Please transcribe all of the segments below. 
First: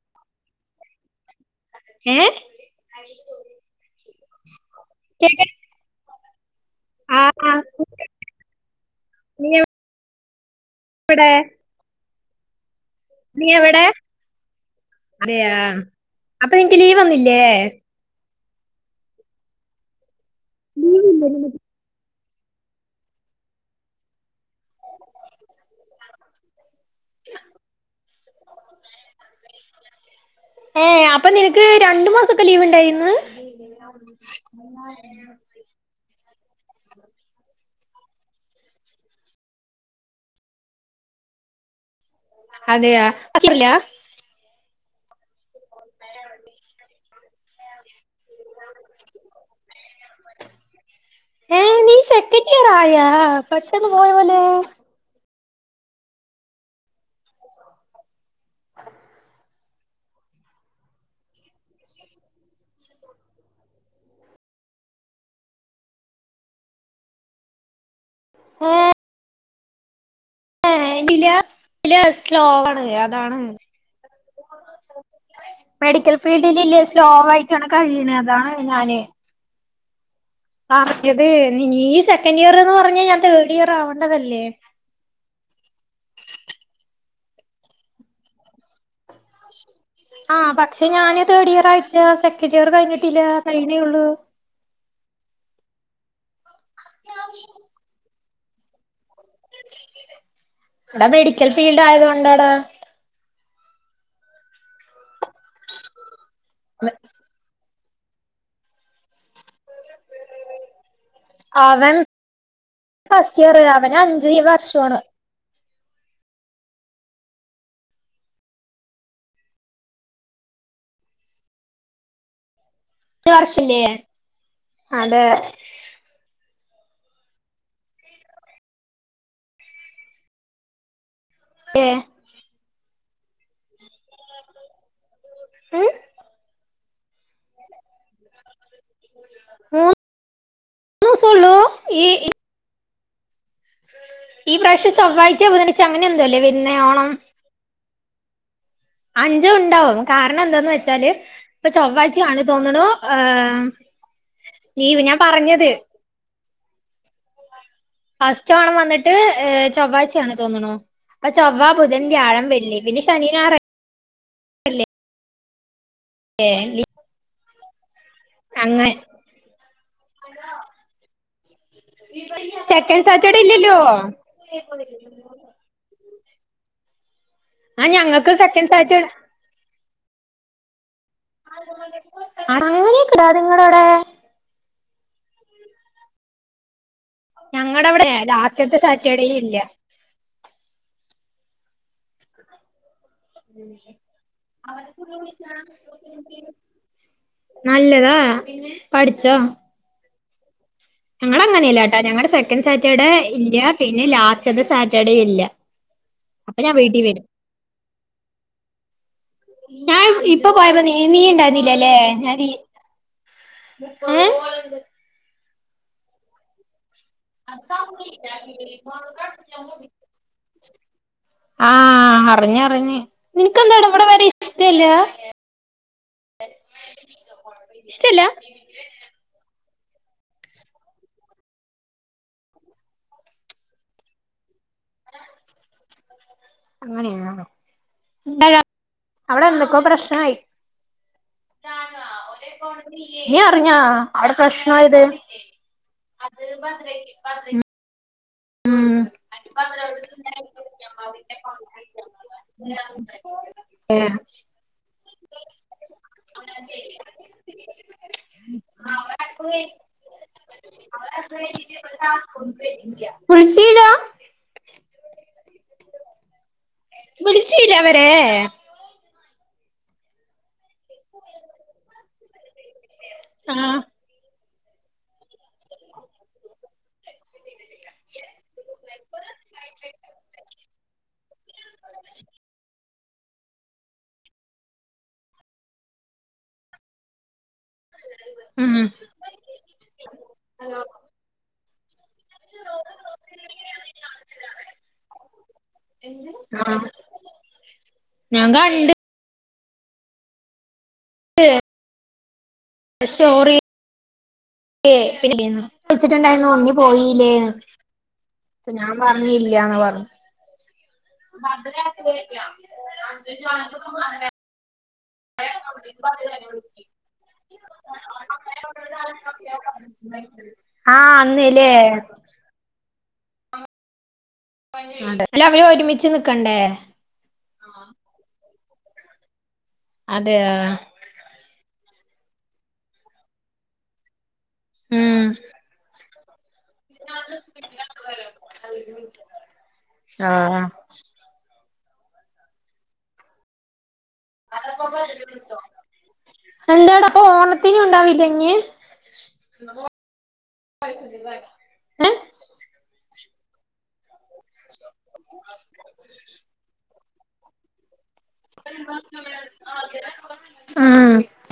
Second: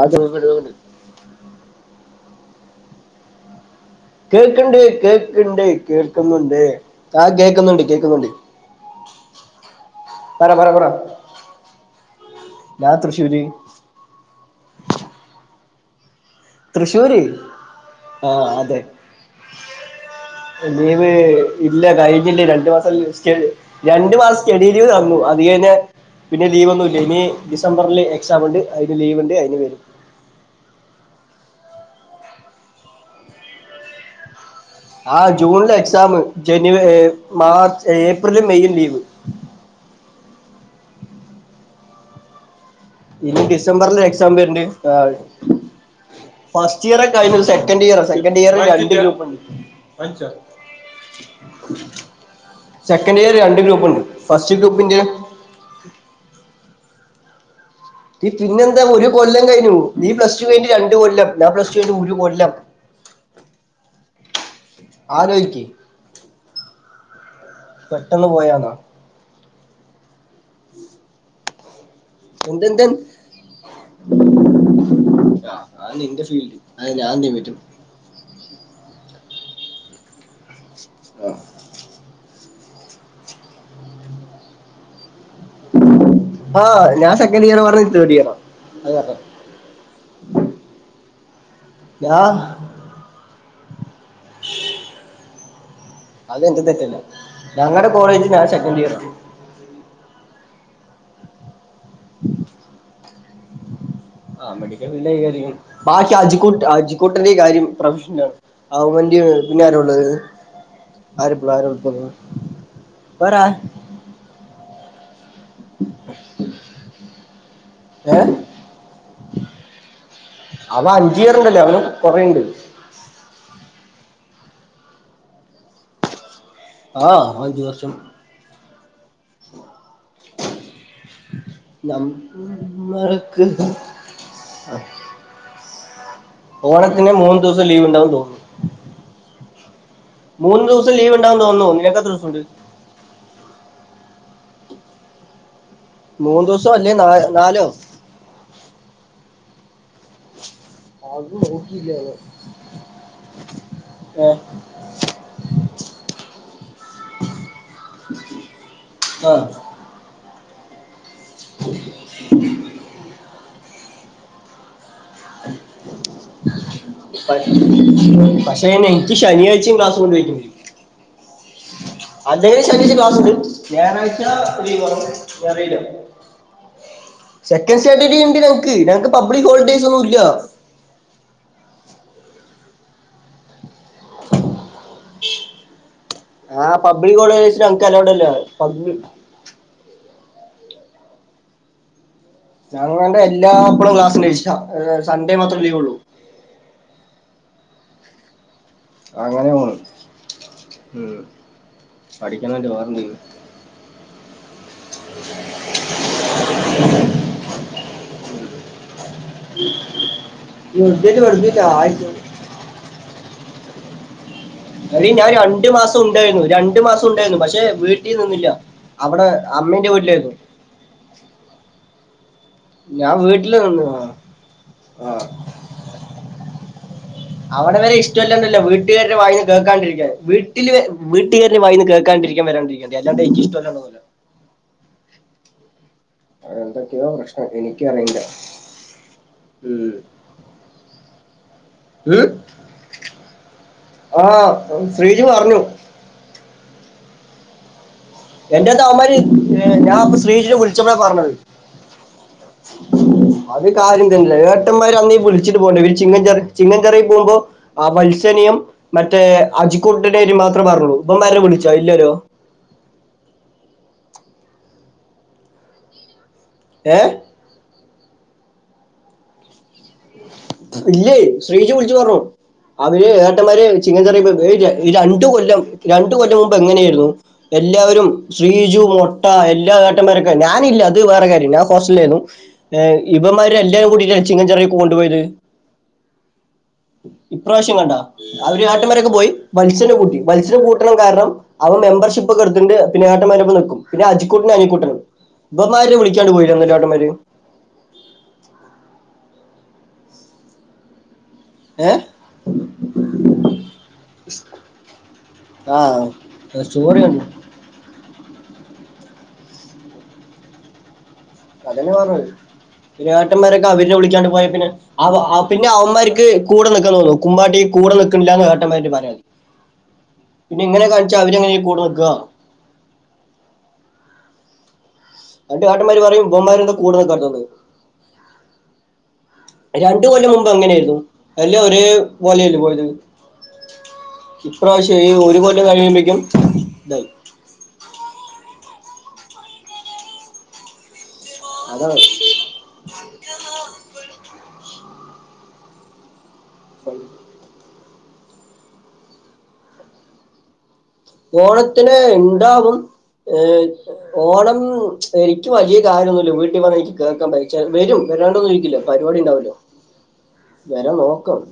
ആ [unintelligible] ഏ? കേൾക്ക്ണ്ട് കേക്ക കേക്ണ്ട് കേൾക്കുന്ണ്ട് ആ കേക്കുന്നുണ്ട് കേക്കുന്നുണ്ട്. [unintelligible] പറ പറ പറ എവിടെ ഞാൻ തൃശ്ശൂര് നീ എവിടെ? അയാ അപ്പൊനിക്ക് ലീവ് വന്നില്ലേ? ആഹ് അതെ ലീവ് ഇല്ല കഴി ഞ്ഞില്ലാ രണ്ട് മാസം രണ്ടു മാസം സ്റ്റഡി ലീവ് തന്നു അധികഴിഞാ പിന്നെ ലീവ് ഒന്ന ക്ക്നി ഡിസംബർല് എക്സാം ണ്ട് അതിന് ലീവ്ണ്ട് അയിന് വെ ഏ അപ്പൊ നിനക്ക് രണ്ടു മാസൊക്കെ ലീവ് ണ്ടായിന്ന്? എക്സാമ് ജനു മാർച്ച് ഏപ്രിലും മെയ്യും ലീവ് അതെയാ ഇനി പറ്റില്ല. ഡിസംബറില് എക്സാം വര്ണ്ട് ആ ഫസ്റ്റ് ഇയർ കഴിഞ്ഞു സെക്കൻഡ് ഇയറാ സെ [unintelligible] ഏ നീ സെക്കൻഡ് ഇയർ ആയാ സെക്കൻഡ് ഇയർ രണ്ട് പെട്ടെന്ന് ഗ്രൂപ്പുണ്ട് പോയ പോലെ ഫസ്റ്റ് ഗ്രൂപ്പ് ഇന്റെ നീ പിന്നെ എന്താ ഒരു കൊല്ലം കഴിഞ്ഞു നീ പ്ലസ് ടു കഴിണ്ട് രണ്ട് കൊല്ലം ഞാ പ്ലസ് ടു കഴിഞ്ട്ട് ഒരു കൊല്ലം ആലോയ്ക്കി പെട്ടെന്ന് പോയാന്നോ ഏല് ഇ [inaudible] എന്തെന്ത് സ്ലോണ് അതാണ് ആ, ആ മെഡിക്കൽ നിന്റെ ഫീൽഡ് ഫീൽഡില് ഇല്ലേ അത് സ്ലോ ഞാൻ എന്ത് പറ്റും ആയിട്ടാണ് കഴീണത് അതാണ് ഞാന് പറഞ്ഞത് നീ സെക്കൻഡ് ഇയർ എന്ന് പറഞ്ഞാ ഞാൻ തേർഡ് ഇയർ ആവണ്ടതല്ലേ ആഹ് ഞാൻ സെക്കൻഡ് ഇയർ പറഞ്ഞ നീ തേർഡ് ഇയർ അത് ആഹ് പക്ഷെ ഞാന് തേർഡ് ഇയർ ആയിട്ടില്ല ഞാൻ സെക്കൻഡ് ഇയർ കഴിഞ്ഞിട്ടില്ല കഴീണൊള്ളു എന്റെ തെറ്റല്ല ഞങ്ങടെ കോളേജ് ഞാൻ സെക്കന്റ് ഇയറാ എടാ മെഡിക്കൽ ഫീൽഡ് ആയതുകൊണ്ടടാ ആ മെഡിക്കൽ ഫീൽഡന്റെ കാര്യം ബാക്കി അജിക്കുട്ട അജിക്കൂട്ടന്റെ കാര്യം പ്രൊഫഷനാണ് അവൻ്റെ പിന്നെ ആരാള്ളത് അവൻ വേറെ ഫസ്റ്റ് ആ- ഇയറ് അവന് അഞ്ച് വർഷോണ് ഏ.. അവൻ അഞ്ച്ഇയർണ്ടല്ലേ അവന് കൊറേണ്ട് ഒരു വർഷില്ലേ അതെ ആഹ് അഞ്ച് വർഷം ഞമ്മമ്മഴക്ക് ആഹ് ഉം മൂന്നു ദിവസം ലീവ് ഉണ്ടാവുന്ന് തോന്ന്ന് മൂന്ന് മൂന്ന് ദിവസം ലീവ് ഉണ്ടാവുന്ന് ഉള്ളൂ തോന്നുന്നു ഈ നിനക്കത്ര ദിവസോണ്ട് ഈ പ്രാവശ്യം ചൊവ്വാഴ്ച്ചെ ബുധനാഴ്ച്ച അങ്ങനെ എന്തോല്ലേ മൂന്ന് ദിവസോ വരുന്ന അല്ലേ നാ ഓണം നാലോ അഞ്ചു ഉണ്ടാവോ കാരണം എന്താന്ന് വെച്ചാല് അത് ഇപ്പൊ നോക്കിയില്ല ചൊവ്വാഴ്ച ആണ് തോന്നണു ഞാൻ ഏ ലീവ് ഞാൻ പറഞ്ഞത് ഫസ്റ്റ് ഓണം വന്നിട്ട് ആഹ് ഏ ചൊവ്വാഴ്ച്ചാണ് തോന്നുണു അപ്പൊ ചൊവ്വാ ബുധൻ വ്യാഴം വെള്ളി പിന്നെ ശനിനാറല്ലേ ഏ പക്ഷെ എനിക്ക് ശനിയാഴ്ചയും ക്ലാസ്സ് കൊണ്ട് വയ്ക്കും അതേ ശനിക്ക് സെക്കൻഡ് ക്ലാസുണ്ട് സാറ്റർഡേ ഇല്ലല്ലോ ഞായറാഴ്ച ലീവാണോന്ന് അറിയില്ല സെക്കൻഡ് ആ സാറ്റർഡേ ഞങ്ങൾക്ക് ഉണ്ട് സെക്കൻഡ് ഞങ്ങക്ക് സാറ്റർഡേ പബ്ലിക് ഹോളിഡേയ്സ് ഒന്നുംല്ല അങ്ങനെയൊക്കെ ഉണ്ടോ നിങ്ങളോടെ ആഹ് പബ്ലിക്ക് ഹോളിഡേഴ്സ് ഞങ്ങടെ ഞങ്ങൾക്ക് അവിടെ അലോവ്ട് അല്ല ലാസ്റ്റത്തെ പബ്ലി സാറ്റർഡേ ഇല്ല അ ഞാങ്ങൻ്റെ എല്ലാപ്പളും ക്ലാസ്സിള്ള ദിവസാ സൺഡേ മാത്രം ലീവ് ഒള്ളു നല്ലതാ അങ്ങനെ പോണ് ഉം ഞങ്ങള അങ്ങനെല്ല ട്ടാ ഞങ്ങളടെ സെക്കൻഡ് പഠിക്കണല്ലോ സാറ്റർഡേ വേറെന്തെങ്കിലും ഇല്ല പിന്നെ ലാസ്റ്റ്ത്തെ സാറ്റർഡേ ഇല്ല അപ്പൊ ഞാൻ വീട്ടീ വരും ഞാൻ ഇപ്പൊ പോയപ്പോ നീ വെറുതെ നീ വെറുതെ ഉണ്ടായിരുന്നില്ലല്ലേ ആയിട്ട് ഞാൻ നീ ഏ അല്ല ഞാൻ രണ്ടു മാസം ഉണ്ടായിരുന്നു രണ്ടു മാസം ഉണ്ടായിരുന്നു പക്ഷെ വീട്ടിൽ നിന്നില്ല അവിടെ അമ്മന്റെ വീട്ടിലായിരുന്നു ആഹ് അറിഞ്ഞ് അറിഞ് ഞാൻ വീട്ടിൽ നിനക്ക് എന്താ നിന്നു ആ. ഇവിടെ വരാൻ ഇഷ്ടല്ല ആ. അവിടെ വരെ ഇഷ്ടല്ല ഇഷ്ടല്ലന്നല്ലോ വീട്ടുകാരുടെ വായിന്ന് കേക്ക കേ വീട്ടില് വീട്ടുകാരുടെ വായിന്ന് കേൾക്കാണ്ടിരിക്കൻ വരാണ്ടിരിക്കണ്ട അതാണ്ട് എനിക്ക് ഇഷ്ടല്ലാതെ ഒന്നും ഇല്ല ആ അ എന്തൊക്കെയോ അങ്ങനെയാണോ പ്രശ്നം എനിക്കറിയില്ല അവിടെ എന്തൊക്കോ പ്രശ്നയി ഉം നീ അറിഞ്ഞോ അവിടെ പ്രശ്നായത് ശ്രീജു പറഞ്ഞു [unintelligible] എന്റെ അടുത്ത് ഉം അവന്മാര് ഞാൻ ശ്രീജെ വിളിച്ചപ്പോളാ പറഞ്ഞത് അത് ഏ കാര്യം തന്നല്ല ഏട്ടന്മാര് അ വിളിച്ചിട്ട് പോണ്ടര് ചിങ്ങച ചിങ്ങചറി പോകുമ്പോ ആ വത്സനയം മറ്റേ അജിക്കുട്ടനെയും മാത്ര പറഞ്ഞളൂ ഇപ്പം വരെ വിളിച്ചാ ഇല്ലല്ലോ ഇ ല്ല്യ വിളിചില്ല ഏ വിളിചില്ല അവ ഏ ഇല്ലേ ശ്രീജു വിളിച്ചു പറഞ്ഞു അവര് ഏട്ടന്മാര് ആഹ് ചിങ്ങ ചെറിയ പോയപ്പോ രണ്ടു രണ്ട് കൊല്ലം മുമ്പ് എങ്ങനെയായിരുന്നു എല്ലാവരും ശ്രീജു മൊട്ട എല്ലാട്ടന്മാരൊക്കെ ഞാനില്ല അത് വേറെ കാര്യം ഞാൻ ഹോസ്റ്റലായിരുന്നു ഇവന്മാര് എല്ലാവരും കൂടിട്ട ചിങ്ങൻചറിയെ കൊണ്ടുപോയത് പ്രാവശ്യം കണ്ട അവര് ഉം ഏട്ടന്മാരൊക്കെ പോയി വത്സനെ കൂട്ടി വത്സനെ കൂട്ടണം കാരണം അവൻ മെമ്പർഷിപ്പ് ഇപ്പോടുത്തിടുണ്ട് പിന്നെ ഏട്ടന്മാരോട് ഒപ്പം നിക്കും പിന്നെ അജിക്കൂട്ടനും അനിക്കൂട്ടനും ഇവന്മാരേം വിളിക്കാണ്ട് പോയി അല്ലെ ആഹ് ഏട്ടന്മാര് ഞാൻ കണ്ട് ഏ സോറി ഏ പി ആ വിളിച്ചിട്ടുണ്ടായിന്ന് ഉണ്ണി സ്റ്റോറി കണ്ടു പോയില്ലേന്ന് ഞാൻ പറഞ്ഞ ഇല്ലന്ന പറഞ്ഞു അതന്നെ പറഞ്ഞത് പിന്നെ ഏട്ടന്മാരൊക്കെ അവരിനെ വിളിക്കാണ്ട് പോയ പിന്നെ അ പിന്നെ അവന്മാർക്ക് കൂടെ നിൽക്കാൻ തോന്നുന്നു കുമ്പാട്ടിക്ക് കൂടെ നിക്കില്ലന്ന്ഏട്ടന്മാർക്ക്‌ പരാതി പിന്നെ എങ്ങനെ ആ കാണിച്ചാ അവര്ങ്ങനെയ അന്ന്ല്ലേ കൂടെ നിക്കുവ [inaudible] അല്ല അവര് അന്റെ ഏട്ടന്മാര് ഒരുമിച്ച് പറയും നിക്കണ്ടേ ഇവന്മാരുടെ കൂടെ [unintelligible] രണ്ടു കൊല്ലം അതെയ മുമ്പ് എങ്ങനെയായിരുന്നു എല്ലാം ഒരേ പോലെയല്ലേ പോയത് ഉം ഇപ്രാവശ്യം ഒരു കൊല്ലം കഴിയുമേക്കും ഇതായി ആഹ അതാണ് എന്തട അപ്പൊ ഓണ ത്തിനും ഉണ്ടാവില്ലങ് ഓണത്തിന് ഇണ്ടാവും ഏ ഓണം എനിക്ക് വലിയ കാര്യമൊന്നുമല്ല വീട്ടിൽ വന്ന് എനിക്ക് കേൾക്കാൻ പ വരും വരാണ്ടൊന്നും ഇരിക്കില്ല പരിപാടി ഉണ്ടാവല്ലോ വരാ ഉം നോക്കാം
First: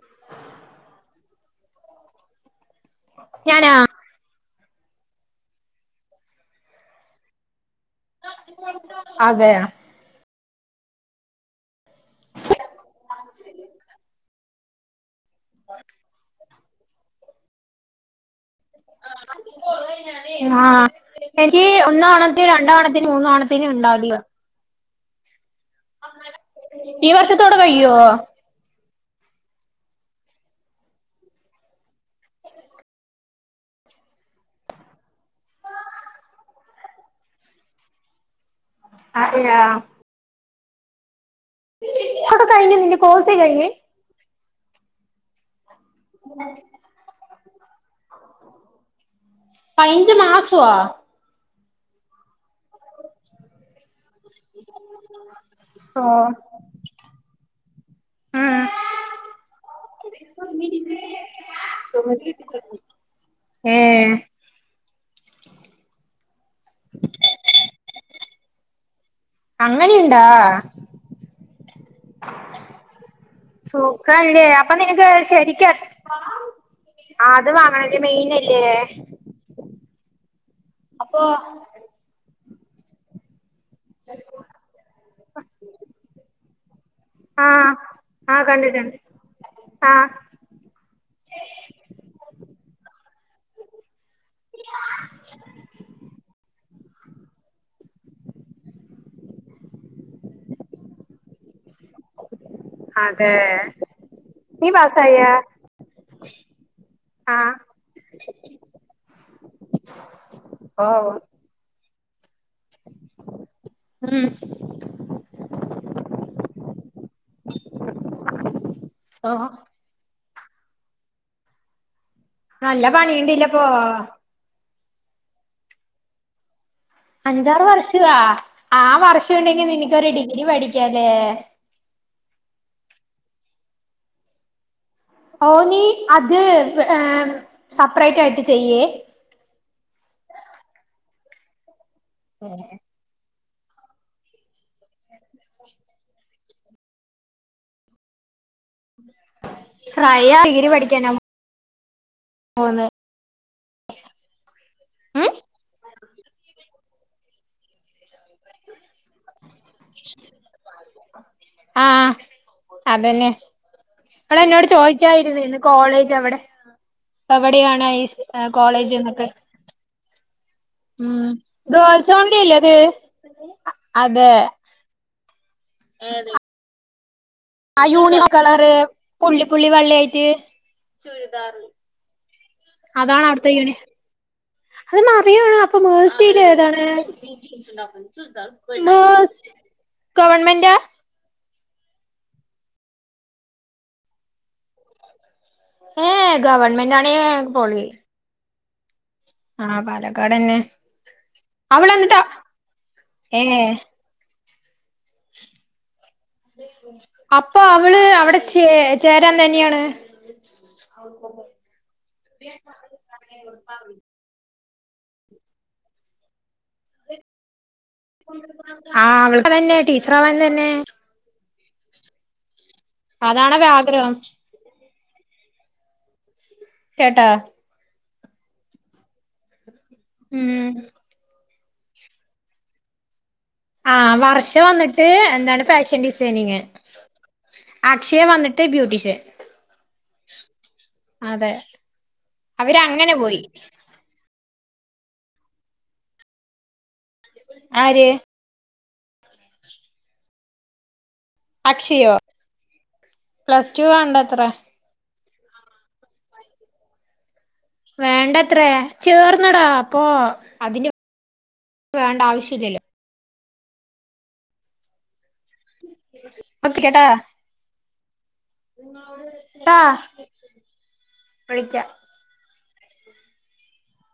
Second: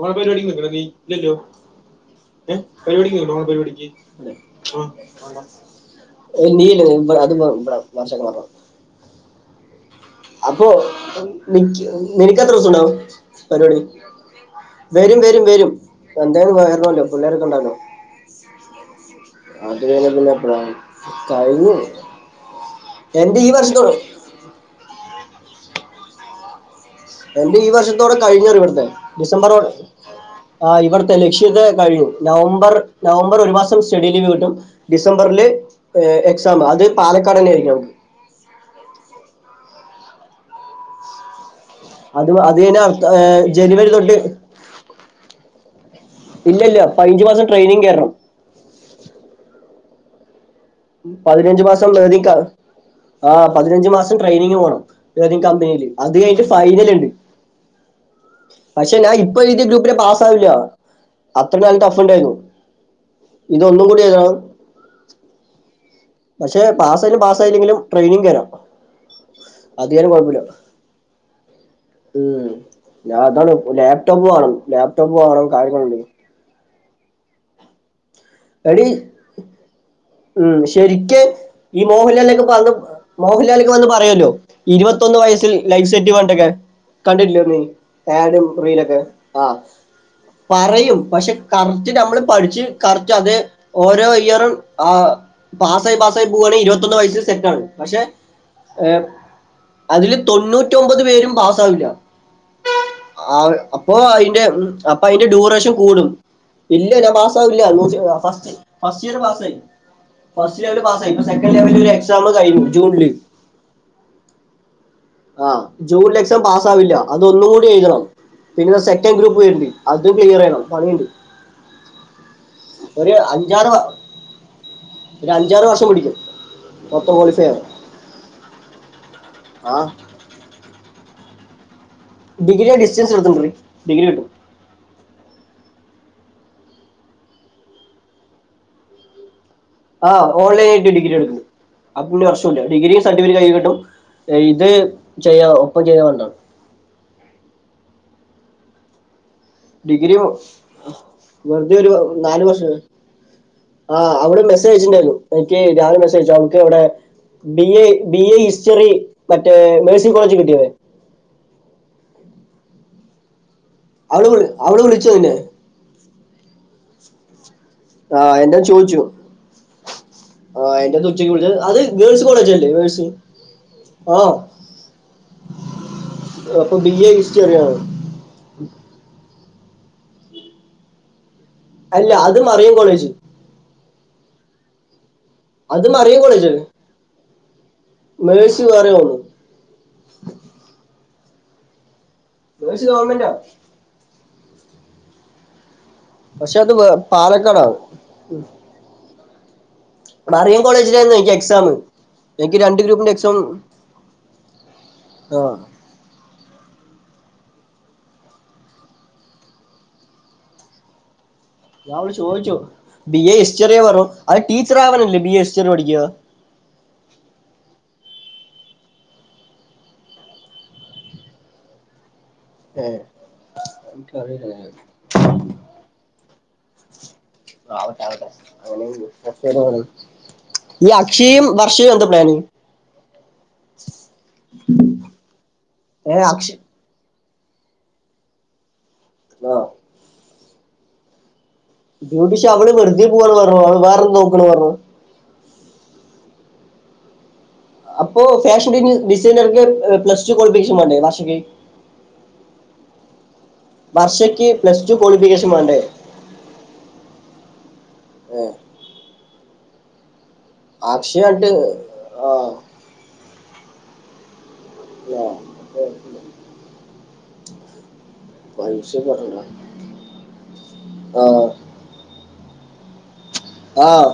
ങ്ങെ പരിപടി ഇണ്ടടാ നീ ഇല്ലല്ലോ ഏ പരിപാടിക്ക് ഓണ ഞാനാ പരിപാടിക്ക് നീ ഇ അത് [inaudible] അതെയ അപ്പൊക്ക് നിനക്ക്ത്ര ദിവസ ഉണ്ടാവും പരിപാടി വരും വരും വരും എന്തായാലുംയല്ലോ പിള്ളേർക്കെണ്ടാവ അത് കഴിഞ്ഞ പിന്നെ എപ്പഴാ ആ എനിക്ക് കഴിഞ്ഞു ഒന്നവണത്തിനും രണ്ടണത്തിനും എന്റെ ഈ മൂന്നാണത്തിനും വർഷത്തോടെ ഉണ്ടാവതിയോ ആഹ എന്റെ ഈ വർഷത്തോടെ കഴിഞ്ഞവിടുത്തെ ഡിസംബർ ആ ഇവിടുത്തെ ലക്ഷ്യത കഴിഞ്ഞു നവംബർ നവംബർ ഒരു മാസം സ്റ്റഡി ലീവ് കിട്ടും ഡിസംബറില് ഏ എക്സാം അത് പാലക്കാട് തന്നെ ആയിരിക്കും നമുക്ക് അതെയാ അത് അവിടെ അത് കഴിഞ്ഞു നിന്റെ അടുത്ത കോഴ്സ് കഴിഞ്ഞ് ജനുവരി തൊട്ട് ഇല്ല ഇല്ല പാഞ്ചു മാസം ട്രെയിനിങ് കയറണം പതിനഞ്ച് മാസം പതിനഞ്ച് മാസം വേദിക്ക ആ പതിനഞ്ച് മാസം ട്രെയിനിങ്ങിന് പോണം എന്തേലും കമ്പനിൽ അത് ഓഹ് കഴിഞ്ഞ ഫൈനൽ ഉണ്ട് ഉം പക്ഷെ ഞാൻ ഇപ്പൊ എഴുതിയ ഗ്രൂപ്പെ പാസ് ആാവില്ല അത്ര കാലം ടഫ് ഉണ്ടായിരുന്നു, ഇതൊന്നും കൂടി ഏഹ് എഴുതണം പക്ഷെ പാസ ആയാലും പാസ് ആയില്ലെങ്കിലും ട്രെയിനിങ് കേറാം അങ്ങനെയുണ്ടാ? ഉം ഞാൻ അതാണ് ലാപ്ടോപ്പ് സുഖല്ലേ വേണം അപ്പൊ ലാപ്ടോപ്പ് വേണം കാര്യങ്ങളണ്ട്, ആ അത് വാങ്ങണല്ലേ മെയിൻല്ലേ, എടി ഉം ശരിക്ക് ഈ മോഹൻലാലിലേക്കെ പറ മോഹൻലാൽ വന്ന് പറയല്ലോ ഇരുപത്തൊന്ന് വയസിൽ ലൈഫ് സെറ്റ് വാണ്ടൊക്കെ? കണ്ടിട്ടില്ലോ നീ ആഹ് ആഹ് ആടും കണ്ടിട്ടുണ്ട് റീലൊക്കെ ആഹ ആഹ് പറയും പക്ഷെ കറക്റ്റ് നമ്മള് പഠിച്ച് കറക്റ്റ് അത് ഓരോ ഇയ്യറും ആ പാസായി പാസ്സായി പോവവായാണെങ്കിൽ ഇരുപത്തൊന്ന് വയസ്ൽ സെറ്റ ആാണ് പക്ഷെ അതില് തൊണ്ണൂറ്റിഒമ്പത് പേരും പാസ്സാവില്ല, അതെ ആ അപ്പൊ അതിന്റെ നീ അപ്പൊ പാസായ അതിന്റെ ഡ്യൂറേഷൻ കൂടും ഇല്ല പാസ്സ ആഹ് ആവില്ല ഫസ്റ്റ് ഫസ്റ്റ് ലെവല് ഓ പാസ്സായി ഇപ്പൊ സെക്കൻഡ് ലെവല് ഒരു എക്സാം കഴിഞ്ഞു ജൂണില് ഉം ആ ജൂണ എക്സാം പാസ് ആവില്ല അതൊന്നും കൂടി എഴുതണം പിന്നെ സെക്കൻഡ് ഓ ഗ്രൂപ്പ് വരണ്ട് അതും ക്ലിയർ ആയിണോ പണി ണ്ട് നല്ല പണിണ്ടല്ലപ്പോ ഒരു അഞ്ചാറ് വർഷം പിടിക്കും, മൊത്തം ക്വാളിഫൈ ആവാൻ അഞ്ചാറ് വർഷ ആ ആ വർഷംണ്ടെങ്കി ആ നിനക്കൊരു ഡിഗ്രി പഠിക്കാലേ ഏ ഡിഗ്രിയ ഡിസ്റ്റൻസ് എടുത്തടി ഡിഗ്രി കിട്ടും. ഓ നീ അത് ഏ സപ്പറേറ്റ് ആയിട്ട് ചെയ്യേ? ആഹ് ഓൺലൈൻ ആയിട്ട ഡഗ്രി എടുക്കുന്നു അപ്പന്ന പ്രശ്നല്ല ഡിഗ്രിയ സർട്ടിഫിക്കറ്റ് ക ഇത് ചെയ്യ ഒപ്പം ചെയ്ത വണ്ടാണ് [unintelligible] ഡിഗിരി പഠിക്കാനാ വെറുതെ ഒരു നാല് വർഷ പോവുന്നെ ആ അവിൾ മെസ്സേജ്അയ ച്ചിട്ടുണ്ടായിരുന്നു ഉം എനിക്ക് രാവിലെ മെസ്സേജ്ച്ചക്ക് അവിടെ B A B A history മറ്റേ മെഴ്സിൻ കോളേജ് കിട്ടിയേ ആഹ് അതന്നെ ഇവള ന്നോട് വിളിച്ചു നിന്നെ ചോയിച്ചായിരുന്നു ഇന്ന് കോളേജ് അവിടെ എവിടെയാണ് ഈ ആ എന്റെ കോളേജ് ചോദിച്ചു എന്നൊക്കെ ആ എന്റെ അടുത്ത് ഉം ഉച്ചയ്ക്ക് വിളിച്ചത് അത് ഗേൾസ് കോളേജ് അല്ലേ അത്? മേഴ്സി ആ അതെ അപ്പൊ [unintelligible] ആ യൂണിക് കളറ് പുള്ളിപ്പുള്ളി വെള്ളിയയിട്ട്? അല്ല അ അതാണ് അവ്ട്ത്തെ യൂണിഫോം അത് മറിയണ് അപ്പൊ അത് മറിയം കോളേജ് അല്ലേ മേഴ്സിയിലേതാണ് മേഴ്സി വേറെ ഒന്ന് മേഴ്‌സ് ഗവണ്മെന്റ മേഴ്‌സി ഗവണ്മെന്റ ഏ പക്ഷെ അത് ഗവൺമെന്റ് ആണേ പാലക്കാട പൊളി ആ പാലക്കാടന്നെ മറിയം കോളേജിലേർന്നു ഇന്കെക്സാം അവള് എന്നിട്ടാ എന്ക്ക് രണ്ട് ഗ്രൂപ്പിന്റെ എക്സാം ആ ആപ് പ്പൊ അവള് അവിടെ ചേ ചേരാൻ തന്ന്യണ് ഞാനവളോട് ചോയ്ച്ചു ബി എ ഹിസ്റ്ററിയെ വറു അത് ടീച്ചർ ആവാനല്ലേ ബി എ ഹിസ്റ്ററി പഠിക്ക ആ അവളതെന്നെ ടീച്ചറാവാൻ തന്നെ ഏഹ് അതാണവ ആഗ്രഹം കേട്ടാ ഉം [unintelligible] ഈ അക്ഷിയും വർഷയു എന്താ പ്ലാന് ആഹ് വർഷ വന്നിട്ട് എന്താണ് ഫാഷൻ ഏഹ് അക്ഷ ഡിസൈനിങ് അക്ഷയ വന്നിട്ട് ബ്യൂട്ടീഷൻ ആഹ് അതെ ബ്യൂട്ടിഷൻ അവള് വെറുതെ അവരങ്ങനെ പോവാന്ന് പോയി പർഞ്ഞു വേറെന്ന് നോക്കാണ് പർഞ്ഞു ആര് അപ്പോ ഫാഷ [unintelligible] ഡിസൈനർക്ക് പ്ലസ് ടു ക്വാളിഫിക്കേഷൻ വേണ്ടേ വർഷ് അക്ഷയോ പ്ലസ് ടു വർഷക്ക് വേണ്ടത്രേ പ്ലസ് ടു ക്വാളിഫിക്കേഷൻ വേണ്ടേ ഏഹ് വേണ്ടത്രേ ചേർന്നെടാ പോ അതിന് അക്ഷയായിട്ട് വേണ്ട ആഹ് ആവശ്യല്ല്യല്ലോ [unintelligible] വക്കെട്ടാ ട്ടാ ആഹ് വിളിക്ക ആഹ്